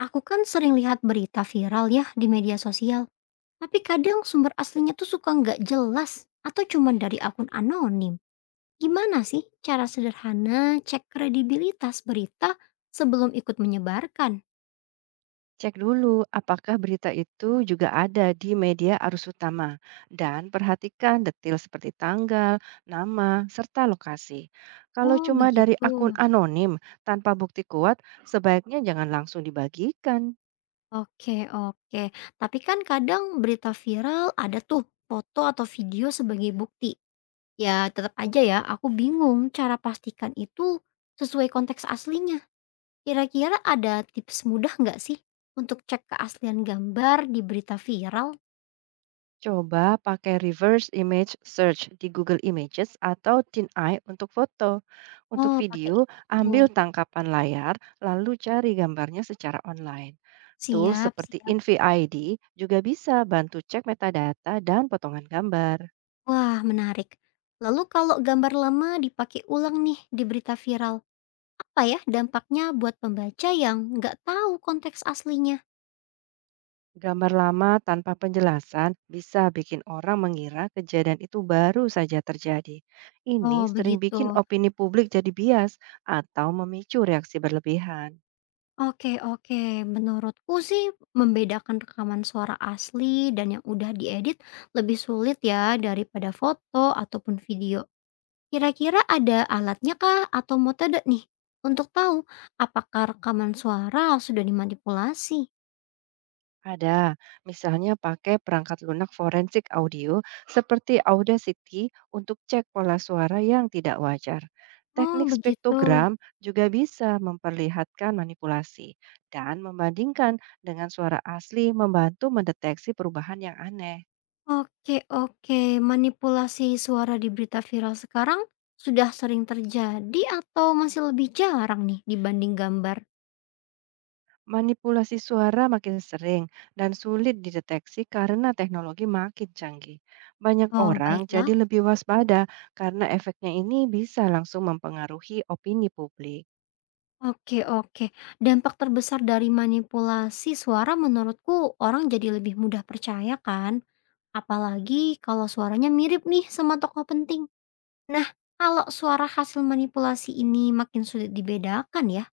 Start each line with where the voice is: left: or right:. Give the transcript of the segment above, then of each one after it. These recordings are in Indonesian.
left: Aku kan sering lihat berita viral ya di media sosial, tapi kadang sumber aslinya tuh suka nggak jelas atau cuma dari akun anonim. Gimana sih cara sederhana cek kredibilitas berita sebelum ikut menyebarkan?
right: Cek dulu apakah berita itu juga ada di media arus utama dan perhatikan detail seperti tanggal, nama, serta lokasi. Kalau
left: Oh
right: cuma dari
left: begitu.
right: akun anonim tanpa bukti kuat, sebaiknya jangan langsung dibagikan.
left: Oke oke. Tapi kan kadang berita viral ada tuh foto atau video sebagai bukti. Ya tetap aja ya aku bingung cara pastikan itu sesuai konteks aslinya. Kira-kira ada tips mudah nggak sih untuk cek keaslian gambar di berita viral?
right: Coba pakai reverse image search di Google Images atau TinEye untuk foto. Untuk
left: Oh, pakai
right: video, ambil
left: itu.
right: tangkapan layar lalu cari gambarnya secara online. Tools
left: Siap,
right: seperti
left: siap.
right: InVID juga bisa bantu cek metadata dan potongan gambar.
left: Wah, menarik. Lalu kalau gambar lama dipakai ulang nih di berita viral, apa ya dampaknya buat pembaca yang nggak tahu konteks aslinya?
right: Gambar lama tanpa penjelasan bisa bikin orang mengira kejadian itu baru saja terjadi. Ini
left: Oh,
right: sering
left: begitu.
right: bikin opini publik jadi bias atau memicu reaksi berlebihan.
left: Oke, oke. Menurutku sih membedakan rekaman suara asli dan yang udah diedit lebih sulit ya daripada foto ataupun video. Kira-kira ada alatnya kah atau metode nih untuk tahu apakah rekaman suara sudah dimanipulasi?
right: Ada, misalnya pakai perangkat lunak forensik audio seperti Audacity untuk cek pola suara yang tidak wajar.
left: Oh
right: Teknik
left: begitu.
right: spektogram juga bisa memperlihatkan manipulasi dan membandingkan dengan suara asli membantu mendeteksi perubahan yang aneh.
left: Oke oke, manipulasi suara di berita viral sekarang sudah sering terjadi atau masih lebih jarang nih dibanding gambar?
right: Manipulasi suara makin sering dan sulit dideteksi karena teknologi makin canggih. Banyak
left: Oh
right: orang
left: baiklah.
right: jadi lebih waspada karena efeknya ini bisa langsung mempengaruhi opini publik.
left: Oke oke, dampak terbesar dari manipulasi suara menurutku orang jadi lebih mudah percaya kan? Apalagi kalau suaranya mirip nih sama tokoh penting. Nah, kalau suara hasil manipulasi ini makin sulit dibedakan ya,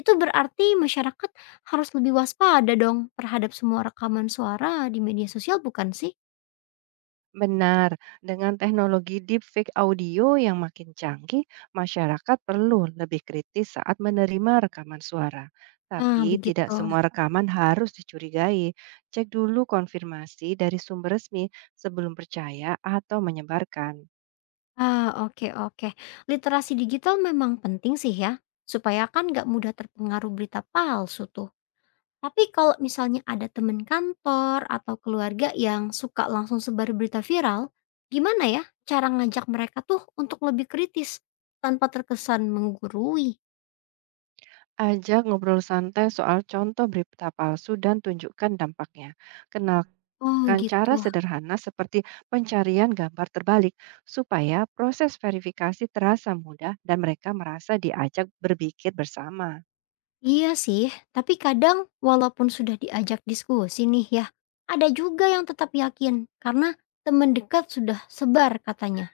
left: itu berarti masyarakat harus lebih waspada dong terhadap semua rekaman suara di media sosial bukan sih?
right: Benar, dengan teknologi deepfake audio yang makin canggih, masyarakat perlu lebih kritis saat menerima rekaman suara.
left: Ah,
right: Tapi tidak
left: begitu.
right: semua rekaman harus dicurigai. Cek dulu konfirmasi dari sumber resmi sebelum percaya atau menyebarkan.
left: Ah, oke oke. Literasi digital memang penting sih ya, supaya kan nggak mudah terpengaruh berita palsu tuh. Tapi kalau misalnya ada teman kantor atau keluarga yang suka langsung sebar berita viral, gimana ya cara ngajak mereka tuh untuk lebih kritis tanpa terkesan menggurui?
right: Ajak ngobrol santai soal contoh berita palsu dan tunjukkan dampaknya. Kenal.
left: Oh
right: Gunakan
left: gitu.
right: cara sederhana seperti pencarian gambar terbalik supaya proses verifikasi terasa mudah dan mereka merasa diajak berpikir bersama.
left: Iya sih, tapi kadang walaupun sudah diajak diskusi nih ya, ada juga yang tetap yakin karena teman dekat sudah sebar katanya.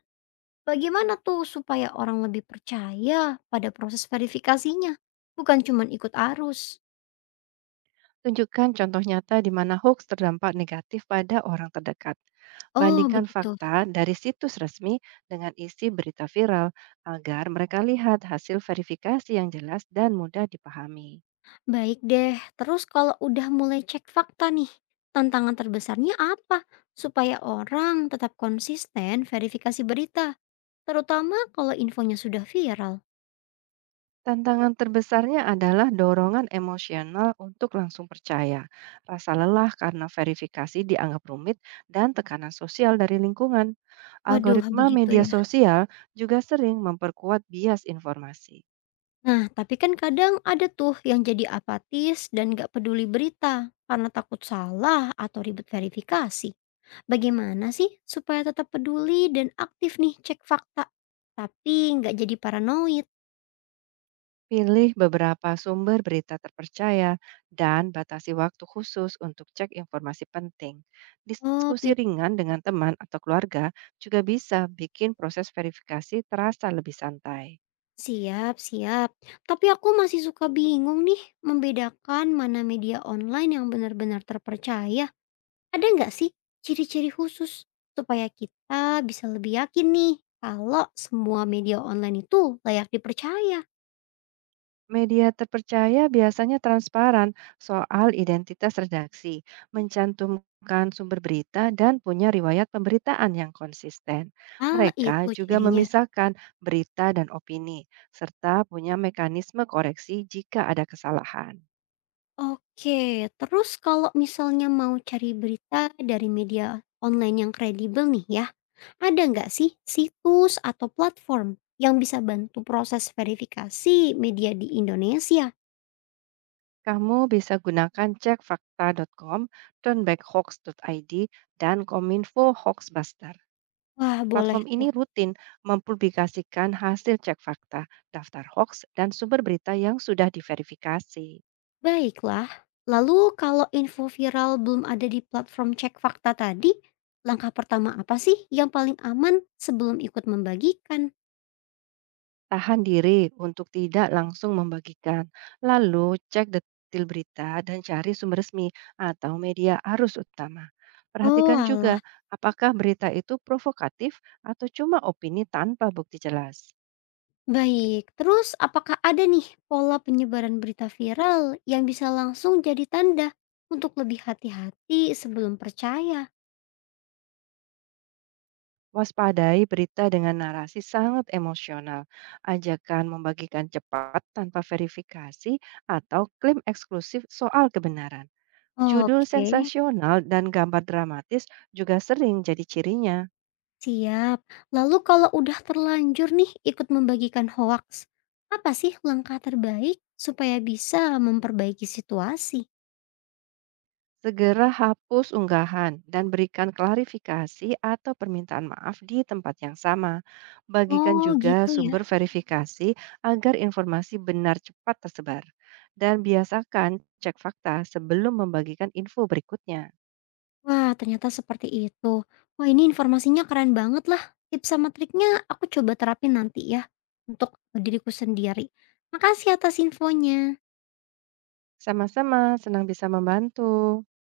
left: Bagaimana tuh supaya orang lebih percaya pada proses verifikasinya, bukan cuma ikut arus?
right: Tunjukkan contoh nyata di mana hoax terdampak negatif pada orang terdekat.
left: Oh
right: Bandingkan
left: begitu.
right: fakta dari situs resmi dengan isi berita viral agar mereka lihat hasil verifikasi yang jelas dan mudah dipahami.
left: Baik deh, terus kalau udah mulai cek fakta nih, tantangan terbesarnya apa? Supaya orang tetap konsisten verifikasi berita, terutama kalau infonya sudah viral.
right: Tantangan terbesarnya adalah dorongan emosional untuk langsung percaya, rasa lelah karena verifikasi dianggap rumit, dan tekanan sosial dari lingkungan.
left: Waduh,
right: Algoritma
left: begitu
right: media
left: ya.
right: sosial juga sering memperkuat bias informasi.
left: Nah, tapi kan kadang ada tuh yang jadi apatis dan gak peduli berita karena takut salah atau ribet verifikasi. Bagaimana sih supaya tetap peduli dan aktif nih cek fakta, tapi nggak jadi paranoid?
right: Pilih beberapa sumber berita terpercaya dan batasi waktu khusus untuk cek informasi penting.
left: Oh,
right: Diskusi ringan dengan teman atau keluarga juga bisa bikin proses verifikasi terasa lebih santai.
left: siap, siap. Tapi aku masih suka bingung nih membedakan mana media online yang benar-benar terpercaya. Ada nggak sih ciri-ciri khusus supaya kita bisa lebih yakin nih kalau semua media online itu layak dipercaya?
right: Media terpercaya biasanya transparan soal identitas redaksi, mencantumkan sumber berita, dan punya riwayat pemberitaan yang konsisten.
left: Ah,
right: Mereka
left: itu
right: juga
left: cirinya.
right: memisahkan berita dan opini, serta punya mekanisme koreksi jika ada kesalahan.
left: Oke, terus kalau misalnya mau cari berita dari media online yang kredibel nih ya, ada nggak sih situs atau platform yang bisa bantu proses verifikasi media di Indonesia?
right: Kamu bisa gunakan cekfakta.com, turnbackhoax.id, dan kominfo hoaxbuster.
left: Wah, boleh
right: Platform ini
left: tuh.
right: rutin mempublikasikan hasil cek fakta, daftar hoax, dan sumber berita yang sudah diverifikasi.
left: Baiklah. Lalu kalau info viral belum ada di platform cek fakta tadi, langkah pertama apa sih yang paling aman sebelum ikut membagikan?
right: Tahan diri untuk tidak langsung membagikan, lalu cek detail berita dan cari sumber resmi atau media arus utama.
left: Oh,
right: Perhatikan juga
left: alah.
right: apakah berita itu provokatif atau cuma opini tanpa bukti jelas.
left: Baik, terus apakah ada nih pola penyebaran berita viral yang bisa langsung jadi tanda untuk lebih hati-hati sebelum percaya?
right: Waspadai berita dengan narasi sangat emosional, ajakan membagikan cepat tanpa verifikasi, atau klaim eksklusif soal kebenaran. Judul
left: Oke,
right: sensasional dan gambar dramatis juga sering jadi cirinya.
left: siap. Lalu kalau udah terlanjur nih ikut membagikan hoaks, apa sih langkah terbaik supaya bisa memperbaiki situasi?
right: Segera hapus unggahan dan berikan klarifikasi atau permintaan maaf di tempat yang sama. Bagikan
left: Oh,
right: juga
left: gitu
right: sumber
left: ya.
right: verifikasi agar informasi benar cepat tersebar. Dan biasakan cek fakta sebelum membagikan info berikutnya.
left: Wah, ternyata seperti itu. Wah, ini informasinya keren banget lah. Tips sama triknya aku coba terapin nanti ya untuk diriku sendiri. Makasih atas infonya.
right: Sama-sama, senang bisa membantu.